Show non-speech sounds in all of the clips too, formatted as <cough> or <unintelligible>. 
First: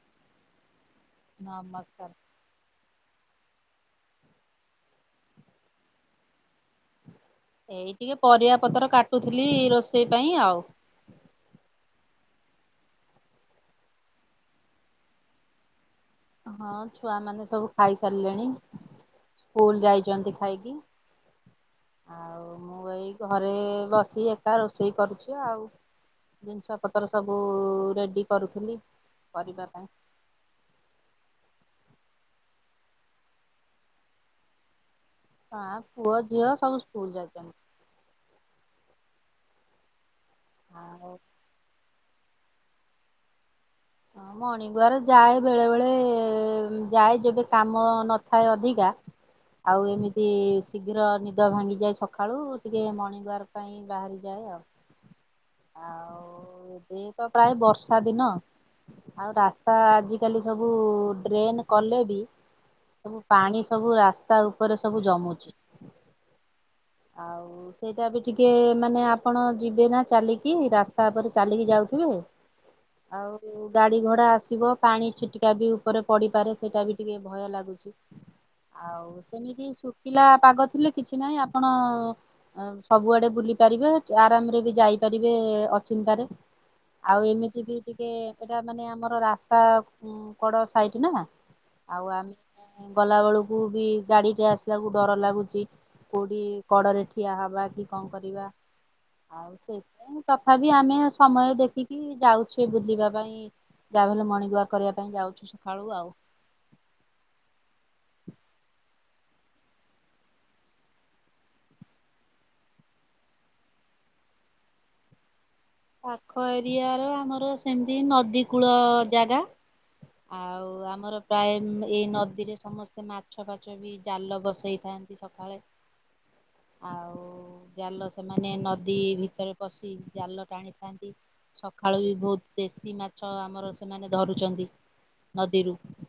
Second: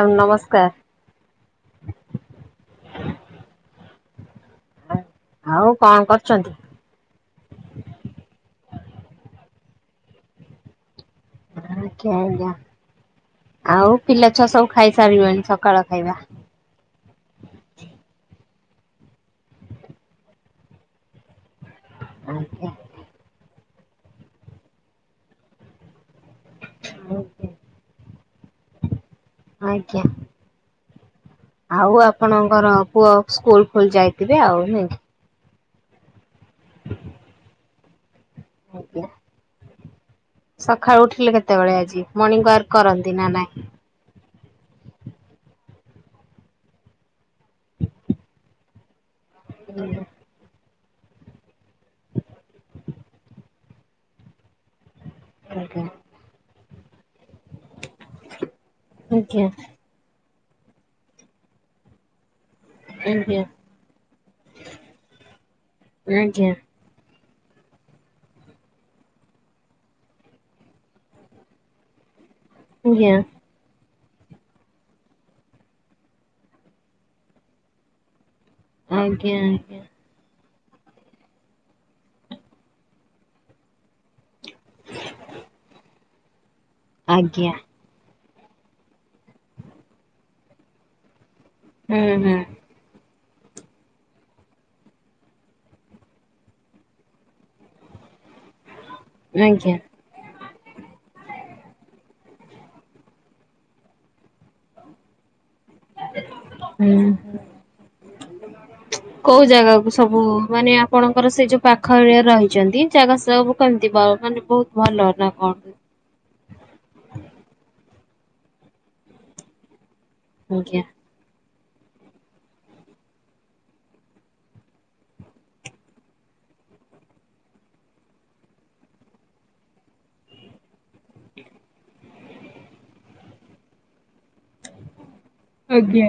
ଆଜି ନମସ୍କାର। ନମସ୍କାର। ଆଉ କଣ କରୁଛନ୍ତି? ଏଇ ଟିକେ ପରିବା ପତ୍ର କାଟୁଥିଲି ରୋଷେଇ ପାଇଁ ଆଉ <unintelligible> ହଁ ଛୁଆ ମାନେ ସବୁ ସ୍କୁଲ ଯାଇଛନ୍ତି ଖାଇକି ଆଉ ଆଜ୍ଞା। ମୁଁ ଏଇ ଘରେ ବସି ଏକା ରୋଷେଇ କରୁଛି ଆଉ ଜିନିଷ ପତ୍ର ସବୁ ରେଡି କରୁଥିଲି। ଆଜ୍ଞା ଆଉ ଆପଣଙ୍କର ପୁଅ ସ୍କୁଲ ଖୋଲି ଯାଇଥିବେ ଆଉ ନୁଁ? ହଁ ପୁଅ ଝିଅ ସବୁ ସ୍କୁଲ ଯାଇଛନ୍ତି। ଆଜ୍ଞା ସକାଳୁ ଆଉ ଉଠିଲେ କେତେବେଳେ ଆଜି? ମର୍ଣ୍ଣିଂ ୱାର୍କ କରନ୍ତି ନା ନାହିଁ? ମର୍ଣ୍ଣି ୱାର୍କ ଯାଏ ବେଳେ ବେଳେ ଯାଏ। ଯେବେ କାମ ନଥାଏ ଅଧିକା ଆଉ ଏମିତି ଶୀଘ୍ର ନିଦ ଭାଙ୍ଗିଯାଏ ସଖାଳୁ ଟିକେ ମର୍ଣିଙ୍ଗ ୱାର୍ ପାଇଁ ବାହାରିଯାଏ ଆଉ। କା କା ଆଉ ଏବେ ତ ପ୍ରାୟ ବର୍ଷା ଦିନ ଆଉ ଆଜ୍ଞା ରାସ୍ତା ଆଜିକାଲି ସବୁ ଡ୍ରେନ କଲେବି ସବୁ ଆଜ୍ଞା ପାଣି ସବୁ ରାସ୍ତା ଉପରେ ସବୁ ଜମୁଚି। ହଁ <inaudible> ସେଇଟା ବି ଟିକେ ମାନେ ଆପଣ ଯିବେନା ଚାଲିକି ରାସ୍ତା ଉପରେ ଚାଲିକି ଯାଉଥିବେ ଆଜ୍ଞା। ଯଉଁ ଗାଡିଘୋଡା ଆସିବ ପାଣି ଛିଟିକା ବି ଉପରେ ପଡିପାରେ ସେଇଟା ବି ଟିକେ ଭୟ ଲାଗୁଛି। ଆଉ ସେମିତି ଆଜ୍ଞା। ଶୁକିଲା ପାଗ ଥିଲେ କିଛି ନାଇ ଆପଣ ସବୁଆଡେ ବୁଲି ପାରିବେ ଚ ଆରାମରେ ବି ଯାଇପାରିବେ ଅଚିନ୍ତାରେ। ଆଜ୍ଞା। ଆଉ ଆଜ୍ଞା ଏମିତି ବି ଟିକ କେ ଏଟା ମାନେ ଆମର ରାସ୍ତା କଡ଼ ସାଇଟ ନା ଆଉ ଆମେ ହୁଁ ଗଲା ବେଳକୁ ବି ଗାଡିଟେ ଆସିଲାକୁ ଡର ଲାଗୁଛି। କୋଉଁଠି କଡ଼ରେ ଠିଆ ହବା କି କଣ କରିବା। ହୁଁ ଆଉ ଆଜ୍ଞା ସେଇଥି ପାଇଁ ତଥାପି ଆମେ ସମୟ ଦେଖିକି ଯାଉଁ। କେ ବୁଲିବା ପାଇଁ ଯାବି ହେଲେ ମର୍ଣ୍ଣିଙ୍ଗ ୱାର୍କ କରିବା ପାଇଁ ଯାଉଛୁ ସକାଳୁ ଆଉ ହୁଁ। କୋଉ ଜାଗାକୁ ସବୁ ମାନେ ଆପଣଙ୍କର ସେ ଯୋଉ ପାଖ ଏରିଆ ରେ ରହିଛନ୍ତି ସେ ଜାଗା ସେବୁ କେମିତିଆ? ବାଳ ମାନେ ବହୁତ ଭଲ ନା କଣ? ପାଖ ଏରିଆ ର ଆମର ସେମିତି ନଦୀ କୂଳ ଜାଗା ଆଉ ଆଜ୍ଞା। ଆମର ପ୍ରାୟେ ହୁଁ ଏଇ ନଦୀରେ ସମସ୍ତେ ମାଛ ଫାଛ ବି ଜାଲ ବସେଇଥାନ୍ତି ସଖାଳେ। ଆଉ ଜାଲ ସେମାନେ ନଦୀ ଭିତରେ ପଶି ଜାଲ ଟାଣିଥାନ୍ତି ସଖାଳୁ ବି ଭୋଉତ୍ ଦେଶୀ ମାଛ ଆମର ସେମାନେ ଧରୁଚନ୍ତି ନଦୀରୁ ଆଜ୍ଞା।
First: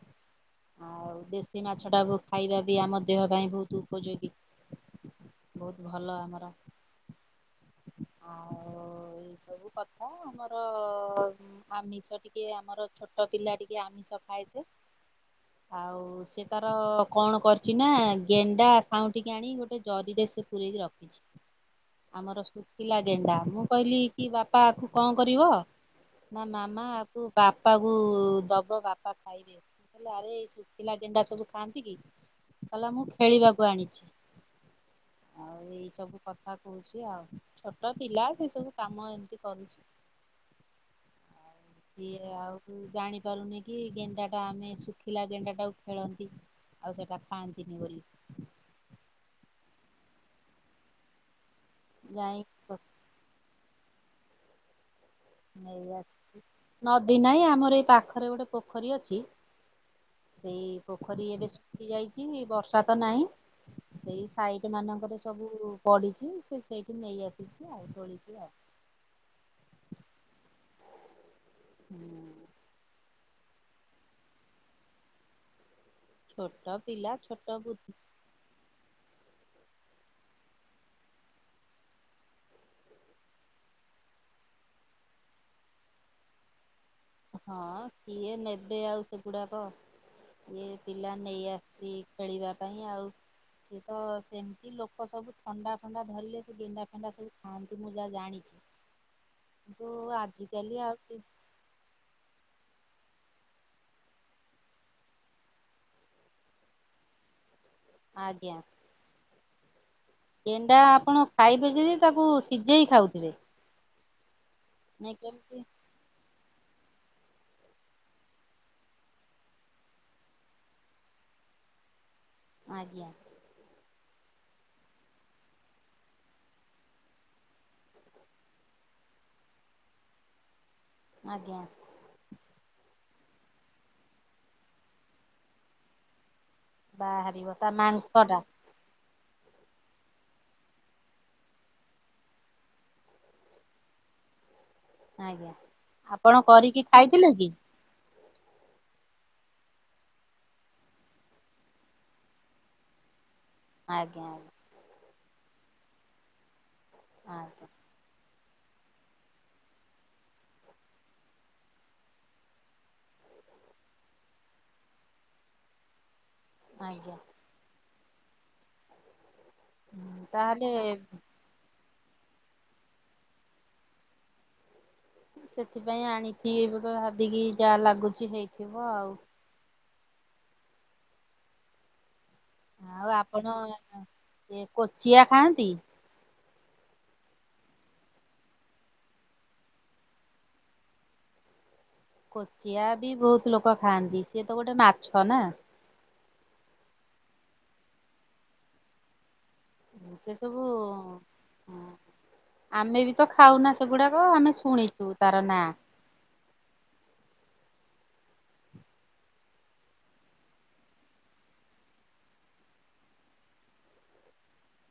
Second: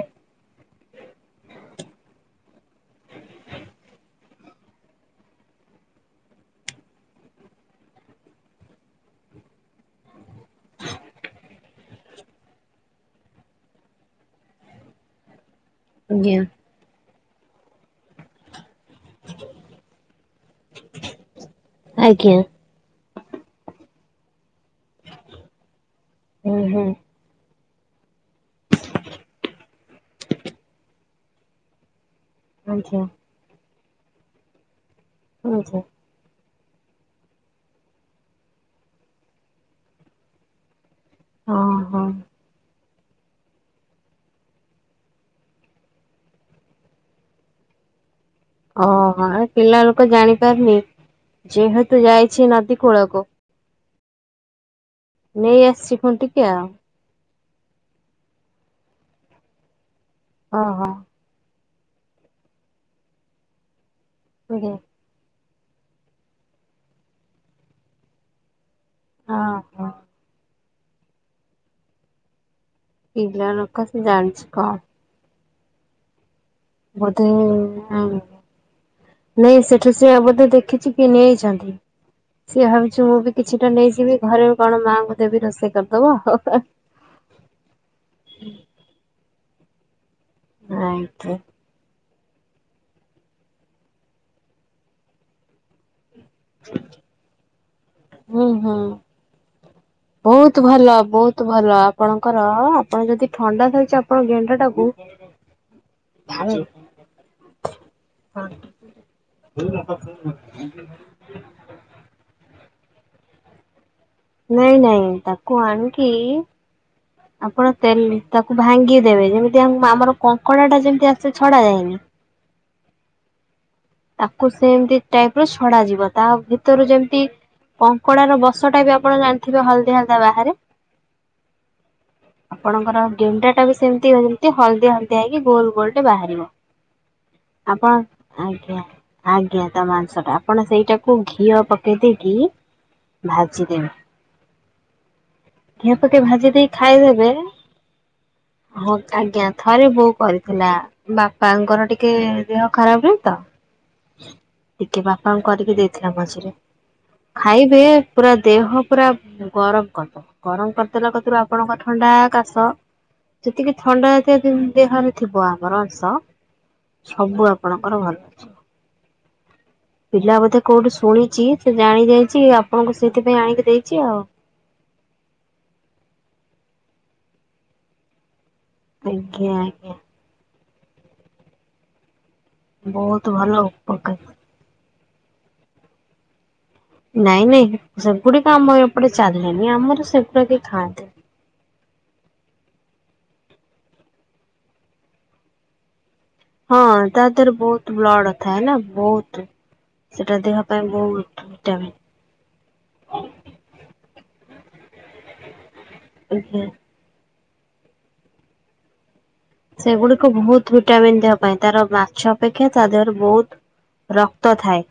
ଆଉ ଦେଶୀ ମାଛଟାବୁ ଖାଇବା ବି ଆମ ଦେହ ପାଇଁ ଭୋଉତୁ ଉପଯୋଗୀ ଭୌତ୍ ଭଲ ଆମ <inaudible> ସବୁ କଥା ଆମର ଆମିଷ ଟିକେ ଆମର ଛୋଟ ପିଲା ଟିକେ ଆମିଷ ଖାଏସେ ଆଉ ଆଜ୍ଞା ସେ ତାର କଣ କରିଚି ନା ଗେଣ୍ଡା ଖାଉଁଟିକି ଆଣି ଗୋଟେ ଜରିରେ ସେ ପୁରରେକି ରଖିଛି ଆଜ୍ଞା ଆମର ଶୁକିଲା ଗେଣ୍ଡା ମୁଁ କହିଲି କି ବାପା ଆକୁ ଙ୍କ କରିବ ନା ହୁଁ ମାମା ହୁଁ ଆକୁ ବା ପା କୁ ଦବ ବାପା ଖାଇବେ କଲେ ଆରେ ଶୁଖିଲା ଗେଣ୍ଡା ସବୁ ଖାଆନ୍ତି କି? କହିଲା ଆଜ୍ଞା ମୁଁ ଖେଳିବାକୁ ଆଣିଚି ଆଉ ଆଜ୍ଞା। ଏଇ ସବୁ କଥା ହୋଉଚି ଆଉ ଛୋଟ ପିଲା ସେ ସବୁ କାମ ଏମତି କରୁଛି। ଓହୋ ସିଏ ଆଉ ଜାଣିପାରୁନି କି ଗେଣ୍ଡାଟା ଆମେ ଶୁଖିଲା ଗେଣ୍ଡା ଟାକୁ ଖେଳନ୍ତି। ଆଉ ସେଟା ଖାଆନ୍ତିନି ବୋଲି। ଓ ହୋ ପିଲା ଲୋକ ଜାଣିପାରିନି ଯେହେତୁ ଯାଇ ଯାଇଛି ନଦୀ କୂଳକୁ ନେଇ ଆସିଛି ନଦୀ ନାଇଁ ଆ ମୋର ଏଇ ପାଖରେ ଗୋଟେ ପୋଖରୀ ଅଛି ସେଇ ଓହୋ ପୋଖରୀ ଏବେ ସୁଖୀଯାଇଛି ବର୍ଷା ତ ନାହିଁ ସେଇ ଆଜ୍ଞା ସାଇଡ ମାନଙ୍କରେ ସବୁ ପଢିଛି ସେ ସେଇଠି ନେଇ ଆସିଛି ଆଉ ତୋଳିକି ଆଉ। ହଁ ହୁଁ। ଉଁ। ପିଲା ଲୋକ ସେ ଜାଣିଛି କଣ? ଛୋଟୋ ପିଲା ବୋଧେ ଛୋଟ ବୁଦ୍ଧି ନାଇଁ ସେଠି ସିଏ ବୋଧେ ଦେଖିଛି କିଏ ନେଇଛନ୍ତି। ସିଏ ଭାବିଛିୁ ମୁଁ ବି କିଛିଟା ନେଇଯିବି ଘରେ କଣ ମାଆଙ୍କୁ ଦେବି ରୋଷେଇ କରିଦବ ହୋ ହୋ। ହଁ କିଏ ନେବେେ ଆଉ ସେଗୁଡ଼ାକ ଇ ପିଲା ଆଜ୍ଞା। ନେଇ ଆସିଛି। ଖେଳିବା ପାଇଁ ଆଉ ସିଏ ତ ସେମିତି ଲୋକ ସବୁ ଥଣ୍ଡା ଥଣ୍ଡା <unintelligible> ସେ ବିଣ୍ଡା ଫେଣ୍ଡା ସବୁ ଖାଆନ୍ତି ମୁଁ ଯାହା ହୁଁ ଜାଣିଛି। ହୁଁ। କିନ୍ତୁ ବହୁତ ଆଜିକାଲି ଭଲ ଆଉ ବହୁତ ଭଲ। ଆପଣଙ୍କର ଆପଣ ଯଦି ଥଣ୍ଡା ଧଇଛି ଆପଣ ଗେଣ୍ଡା ଟାକୁ ତା ଆଜ୍ଞା। ହୁଁ। ଏଣ୍ଡା ଆପଣ ଖାଇବେ ଯଦି ତାକୁ ସିଝେଇ ଖାଉଥିବେ। ନାଇଁ ନାଇଁ ତାକୁ ଆଣ କିି? ଆପଣ ତେଲ ତାକୁ ଭାଙ୍ଗି ଦେବେ ଯେମିତି ଆମର କଙ୍କଡା ଟା ଯେମିତି ଆସେ ଛଡା ଯାଏନି। ଆଜ୍ଞା। ତାକୁ ସେମତି ଟାଇପ ର ଛଡ ଯିବ ତା ଭିତରୁ ଯେମତି କଙ୍କଡ ର ବସଟା ବି ଆପଣ ଜାଣିଥିବେ ହଳଦି ହଳଦି ବାହାରେ ଆଜ୍ଞା। ଆପଣଙ୍କର ଗେଣ୍ଡା ଟା ବି ସେମିତିମତି ହଳଦି ହଳଦି ହେଇକି ଗୋଲ ଗୋଲ ଟେ ବାହାରିବ। ବାହାରରିବ ତା ମଙ୍ଗସଟା ଆପଣ ଆଜ୍ଞା। ଆଜ୍ଞା ତା ମାଂସ ଟା ଆପଣ ସେଇଟାକୁ ଘିଅ ପକେଇ ଦେଇକି ଭାଜିିଦେଲି। ଆଜ୍ଞା ଘି ପାକ ଆପଣ ଭାଜି ଦେଇ କରିକି ଖାଇଦବେ ଖାଇଥିଲେ କି? ହଁ ଆଜ୍ଞା ଥରେ ବୋଉ କରିଥିଲା ବାପାଙ୍କର ଟିକେ ଦେହ ଖରାପ ନାହି ତ ଆଜ୍ଞା ଆଜ୍ଞା। କଣ କରିକି ଦେଇଥିଲା ମଝିରେ ଆଜ୍ଞା ଖାଇବେ ପୁରା ଦେହ ପୁରା ଗରମ କରିଦେବା ଗରମ କରିଦେଲା କଥିରୁ ଆପଣଙ୍କ ଥଣ୍ଡା କାଶ ଯେତିକି ଥଣ୍ଡା ଜାତୀୟ ଦେହରେ ଥିବ ଆମର ଅଂଶ ଆଜ୍ଞା ସବୁ ଆପଣଙ୍କର ଭଲ। ହୁଁ ପିଲା ବୋଧେ ତାହେଲେ କୋଉଠୁ ଶୁଣିଛି। ଜାଣି ଯାଇଛି ଆପଣଙ୍କୁ ସେଇଥିପାଇଁ ଆଣିକି ଦେଇଛି ଆଉ। ସେଥିପାଇଁ ଆଣିଛିି ବ ଭାବିକି ଯାହା ଲାଗୁଛି ହେଇ ଆଜ୍ଞା ଆଜ୍ଞା। ବହୁତ ଭଲ ଉପକାର। ଚିଆ ଖାଆନ୍ତି। ନାଇଁ ନାଇଁ ସେଗୁଡିକ ଆମ ଏପଟେ ଚାଲିଣିି ଆମର ସେଗୁଡାକ ଖାଆନ୍ତି। ହ କୋଚିଆ ବି ବହୁତ ଲୋକ ଖାଆନ୍ତି। ସିଏ ତ ଗୋଟେ ମାଛ ନା ହଁ ତା ଦେହର ବହୁତ ବ୍ଲଡଥାଏ ନା ବହୁତ ସେ ସେଟା ଦେହ ସବୁ ପାଇଁ ବହୁତ ଭିଟାମିନ୍ ଆମେ ବି ତ ଖାଉନା ସେଗୁଡାକ ଆମେ ଶୁଣିଛୁ ତାର ନାଁ। ଓ ହୋ। ସେଗୁଡକୁ ବହୁତ ଭିଟାମିନ ଦେବା ପାଇଁ ତାର ମାଛ ଅପେକ୍ଷା ତା ଦେହରୁରେ ବହୁତ। ରକ୍ତ ଥାଏ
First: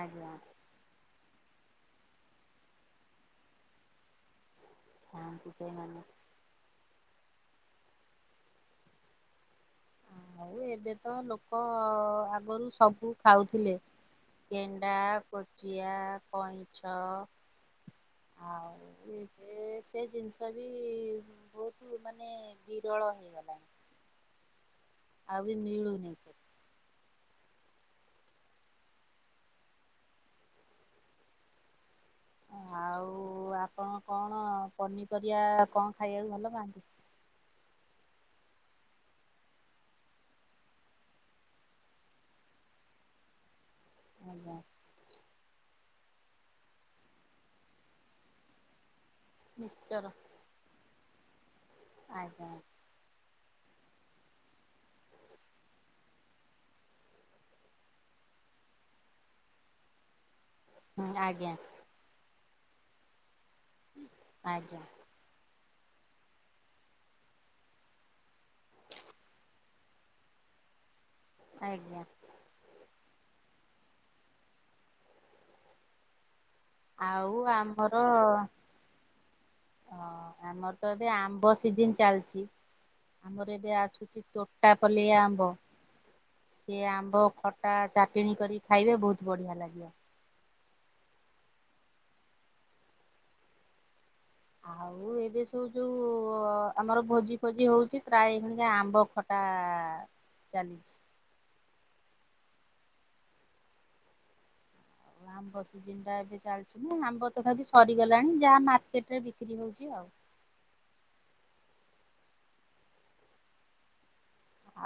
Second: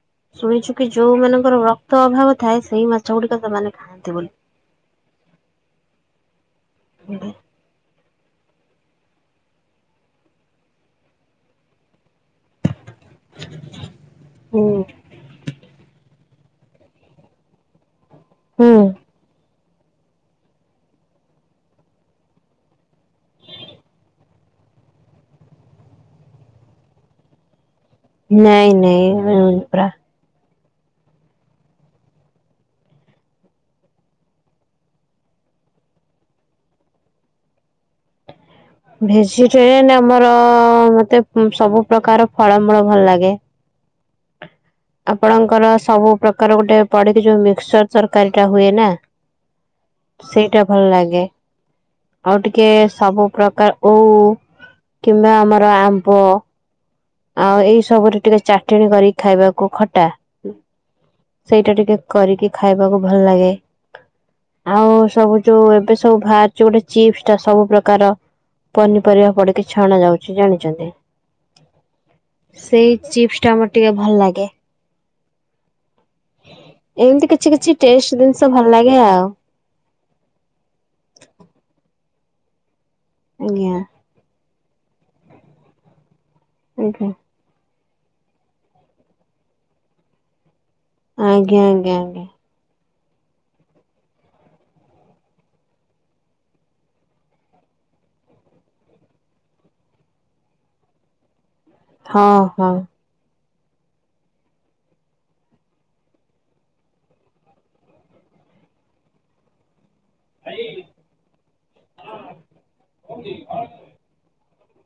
ଆଜ୍ଞା। ଶୁଣିଛୁ କି ଯୋଉ ମାନଙ୍କର ରକ୍ତ ତ ଅଭାବ ଥାଏ ସେଇ ମାଛ ଗୁଡିକ ସେମାନେ ଖାଆନ୍ତି ବୋଲି ଶାନ୍ତି ସେ ମାନେ ହୁଁ। ଆଉ ଏବେ ତ ଲୋକ ଆଗରୁ ସବୁ ଖାଉଥିଲେ ହୁଁ କେଣ୍ଡା କଚିଆ ପଇଁଛ ହୁଁ ହଉ। ସେ ଜିନିଷ ବି ବହୁତ ମାନେ ବିରଳ ହେଇଗଲାଣି। ଆ ମିଳୁନ ନାଇଁ ନାଇଁ ପୁରା ଆଉ, ଆଉ ଆପଣ କଣ ପନିପରିବା କଣ ଖାଇବାକୁ ଭଲ ପାଆନ୍ତି? ଭେଜିଟେରିଆନ ଆମର ମତେ ସବୁ ପ୍ରକାର ଫଳମୂଳ ଭଲ ଲାଗେ। ମଞ୍ଜା ର ସବୁ ପ୍ରକାର ଗୋଟେ ପଡିକି ଯୋଉ ମିକ୍ସଚର ତରକାରୀ ଟା ହୁଏ ନା। ମିକ୍ସଚର ସେଇଟା ଭଲ ଲାଗେ। ଆଉ ଆଜ୍ଞା ଟିକେ ସବୁ ବା ଓଉ କିମ୍ବା ଆମର ଆମ୍ବ ଆଉ ଏଇ ସବୁରେ ଟିକେ ଚାଟେଣୀ କରିକି ଖାଇବାକୁ ଖଟା। ଆଜ୍ଞା ସେଇଟା ଟିକେ କରିକି ଖାଇବାକୁ ଭଲ ଲାଗେ। ଆଜ୍ଞା ଆଉ ସବୁ ଯୋଉ ଏବେ ସବୁ ବାହାରଚି ଗୋଟେ ଚିପ୍ସ ଟା ସବୁ ପ୍ରକାର। ପନିପରିବା ପଡିକି ଛଣା ଯାଉଚି ଜାଣିଛନ୍ତି? ଆଜ୍ଞା ସେଇ ଚିପ୍ସ ଟା ଆମର ଟିକେ ଭଲ ଲାଗେ। ଏମତି କିଛି କିଛି ଟେଷ୍ଟ ଜିନିଷ ଭଲ ଲାଗେ ଆଉ। ଓ ଆମର ତ ଏବେ ଆମ୍ବ ସିଜିନ ଚାଲି ଚି ଆମର ଆଜ୍ଞା ଏବେ ଆସୁଛି ତୋଟାପଲେଇ ଆମ୍ବ। ସେ ଆଜ୍ଞା। ଆମ୍ବ ଖଟା ଚାଟେଣୀ କରିକି ଖାଇବେ ବହୁତ ବଢିଆ ଲାଗିବ। ଆଜ୍ଞା ଆଜ୍ଞା। ଆଉ ଏବେ ସବୁ ଯୋଉ ଆମର ଭୋଜି ଫୋଜି ହଉଚି ପ୍ରାୟ ଏଇନିକା ଆମ୍ବ ଖଟା ଚାଲିଚି। ହଁ ହଁ। ଆଉ ଆମ୍ବ ସିଜିନ ଟା ଏବେ ଚାଲିଚି ନା, ଆମ୍ବ ତଥାପି ସରିଗଲାଣି ଯାହା ମାର୍କେଟ ରେ ବିକ୍ରି ହଉଚି ଆଉ। ଭାଇ ହଁ କୋଉଠି ଘରେ ଅଛନ୍ତି?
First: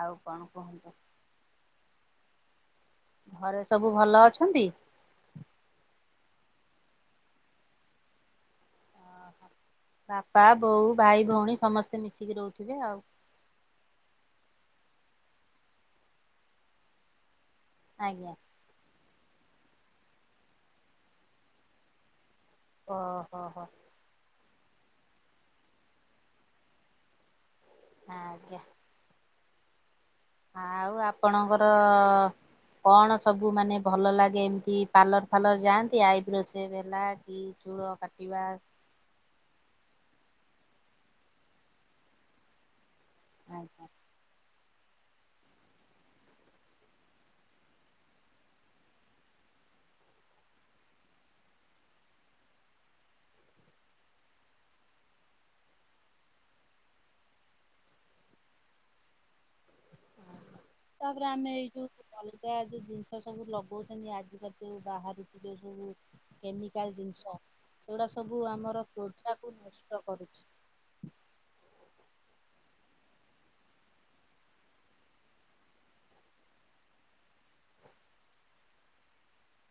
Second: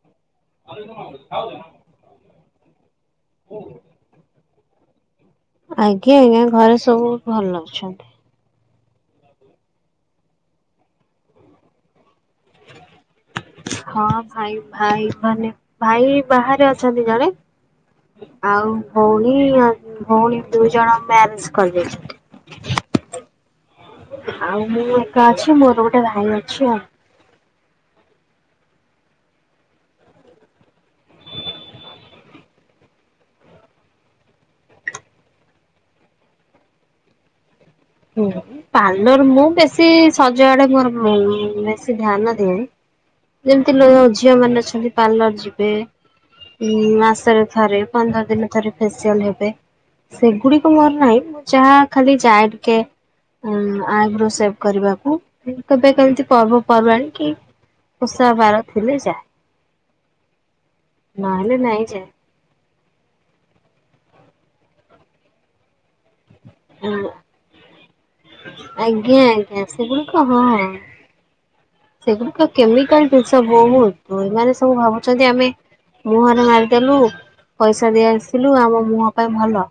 ଆଉ କଣ କୁହନ୍ତୁ <inaudible> ଘରେ ସବୁ ଭଲ ଅଛନ୍ତି? ଆଜ୍ଞା ଆଜ୍ଞା ଘରେ ସବୁ ଭଲ ଅଛନ୍ତି। ବାପା ବୋଉ ଭାଇ ଭଉଣୀ ସମସ୍ତେ ମିଶିକି। ରହୁଥିବେ ଆଉ ହଁ ଭାଇ ଭାଇ ମାନେ ଭାଇ ବାହାରେ ଅଛନ୍ତି ଜଣେ ଆଜ୍ଞା। ଆଉ ଭଉଣୀ ଭଉଣୀ ଦୁଇ ଜଣ ମ୍ୟାରେଜ କରିଯାଇଚନ୍ତି। ହ ହୋ ହୋ। ଆଉ ମୁଁ ଏକା ଅଛି, ମୋର ଗୋଟେ ଭାଇ ଅଛି ଆଉ। ଆଜ୍ଞା। ଆଉ ଆପଣଙ୍କର କଣ ସବୁ ମାନେ ଭଲ ଲାଗେ ଏମତି ପାର୍ଲର ଫାର୍ଲର ଯାଆନ୍ତି ଆଇବ୍ରୋ ସେଭେ ହେଲା କି ଚୂଳ ହୁ କାଟିବା ପାର୍ଲର ମୁଁ ବେଶି ସଜଆଡେ ମୋର ବେ ବେଶୀ ଧ୍ୟାନ ଦିଏନି ଯେମତି ଆଜ୍ଞା। ଲୋ ଝିଅ ମାନେ ଅଛ ଦି ପାର୍ଲର ଯିବେ ମାସରେ ଥରେ ପନ୍ଦର ଦିନ ଥରେ ଫେସିଆଲ ହେବେ ସେଗୁଡିକ ମୋର ନାହିଁ, ମୁଁ ଯାହା ଖାଲି ଯାଏ ଟିକେ ହଁ ଆଇବ୍ରୋ ସେଭ କରିବାକୁ କେବେ କେମିତି ପର୍ବ ପର୍ବାଣୀ କି ଓଷାବାର ଥିଲେ ଯାଏ। ତାପରେ ଆମେ ନହେଲେ ଏଇ ନାଇଁ ଯୋଉ ଯାଏ। <unintelligible> ଜିନିଷ ସବୁ ଲଗଉଚନ୍ତି ଆଜିକାଲି ଯୋଉ ବାହରିଚି ଯୋଉ ସବୁ କେମିକାଲ ଜିନିଷ ସେଗୁଡା ସ ଆଜ୍ଞା ଆଜ୍ଞା ସେଗୁଡିକ ହଁ। କରୁଛି। ସେଗୁଡିକ କେମିକାଲ ଜିନିଷ ବହୁତ, ଏମାନେ ସବୁ ଭାବୁଚନ୍ତି ଆମେ ମୁହଁରେ ମାରିଦେଲୁ, ପଇସା ଦେଇ ଆସିଲୁ ଆମ ମୁହଁ ପାଇଁ ଭଲ।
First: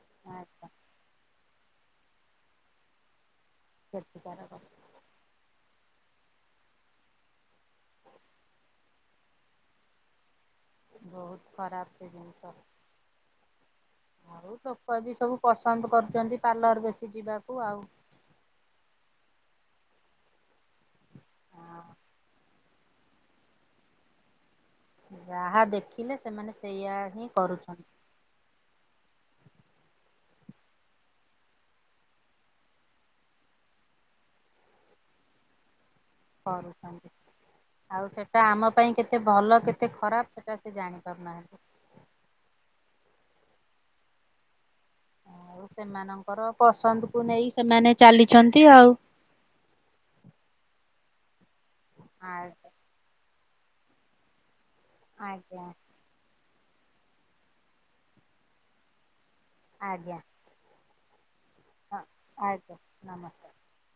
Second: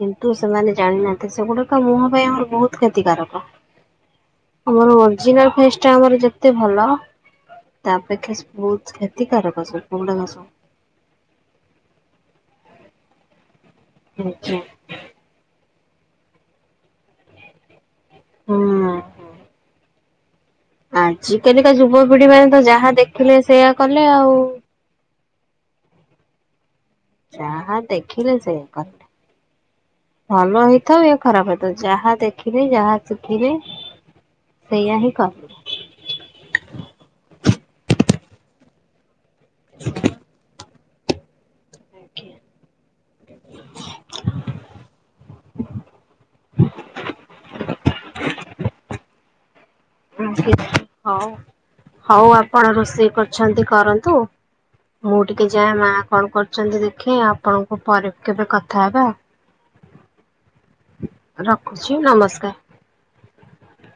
କିନ୍ତୁ ଆଚ୍ଛା ସେମାନେ ଜାଣିନାହାନ୍ତି, ସେଗୁଡିକ ମୁହଁ ପାଇଁ ଆମର ବହୁତ କ୍ଷତିକାରକ। କ୍ଷତିକାରକ ଆମର ଓରିଜିନାଲ ଫେସ୍ ଟା ଆମର ଯେ ଏତେ ଭଲ ତାଅପେକ୍ଷା ସୁପଥ୍ କ୍ଷତିକାରକ ସବୁ ଗଡାକ ସବୁ ବହୁତ ଖରାପ ସେ ଜିନିଷ ଆଉ ହେଇଛି। ଲୋକ ବି ସବୁ ପସ ପସନ୍ଦ କରୁଚନ୍ତି ପାର୍ଲର ବେଶୀ ଯିବାକୁ ଆଉ। ହୁଁଉଁ। ଆଜ କାଲିକା ଯୁବପିଢି ମାନେ ତ ଯାହା ଦେଖିଲେ ସେଇଆ କଲେ ଆଉ। ଯାହା ଦେଖିଲେ ସେମାନେ ସେ ଯାହା ଦେଖିଲେ ସେଇଆ କଲେ। ଭଲ ହେଇଥାଉ ୟା ଖରାପ ହେଇଥାଉ ଯାହା ଦେଖିନେ ଯାହା ଶିଖିବେ ସେଇ ହିଁ କରିବେ। କରୁଛନ୍ତି ଆଉ ସେଟା ଆମ ପାଇଁ କେତେ ଭଲ କେତେ ଖରାପ ସେଟା ସେ ଜାଣି ପାରୁନାହାନ୍ତି। ଆ <unintelligible> ଆଉ ସେମାନଙ୍କର ପସନ୍ଦ କୁ ନେଇ ସେମାନେ ଚାଲିଛନ୍ତି ଆଉ। ହଉ ହଉ ଆପଣ ଆଜ୍ଞା ରୋଷେଇ କରୁଛନ୍ତି କରନ୍ତୁ। ମୁଁ ଟିକେ ଆଜ୍ଞା ଯାଏ ମା କଣ କରୁଚନ୍ତି ଦେଖେ ଆପଣଙ୍କୁ ପରେ କେବେ କଥା ହବା। ଆଜ୍ଞା। ରଖୁଛିୁ ନମସ୍କାର।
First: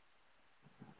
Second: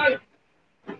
ଆ ନା <unintelligible>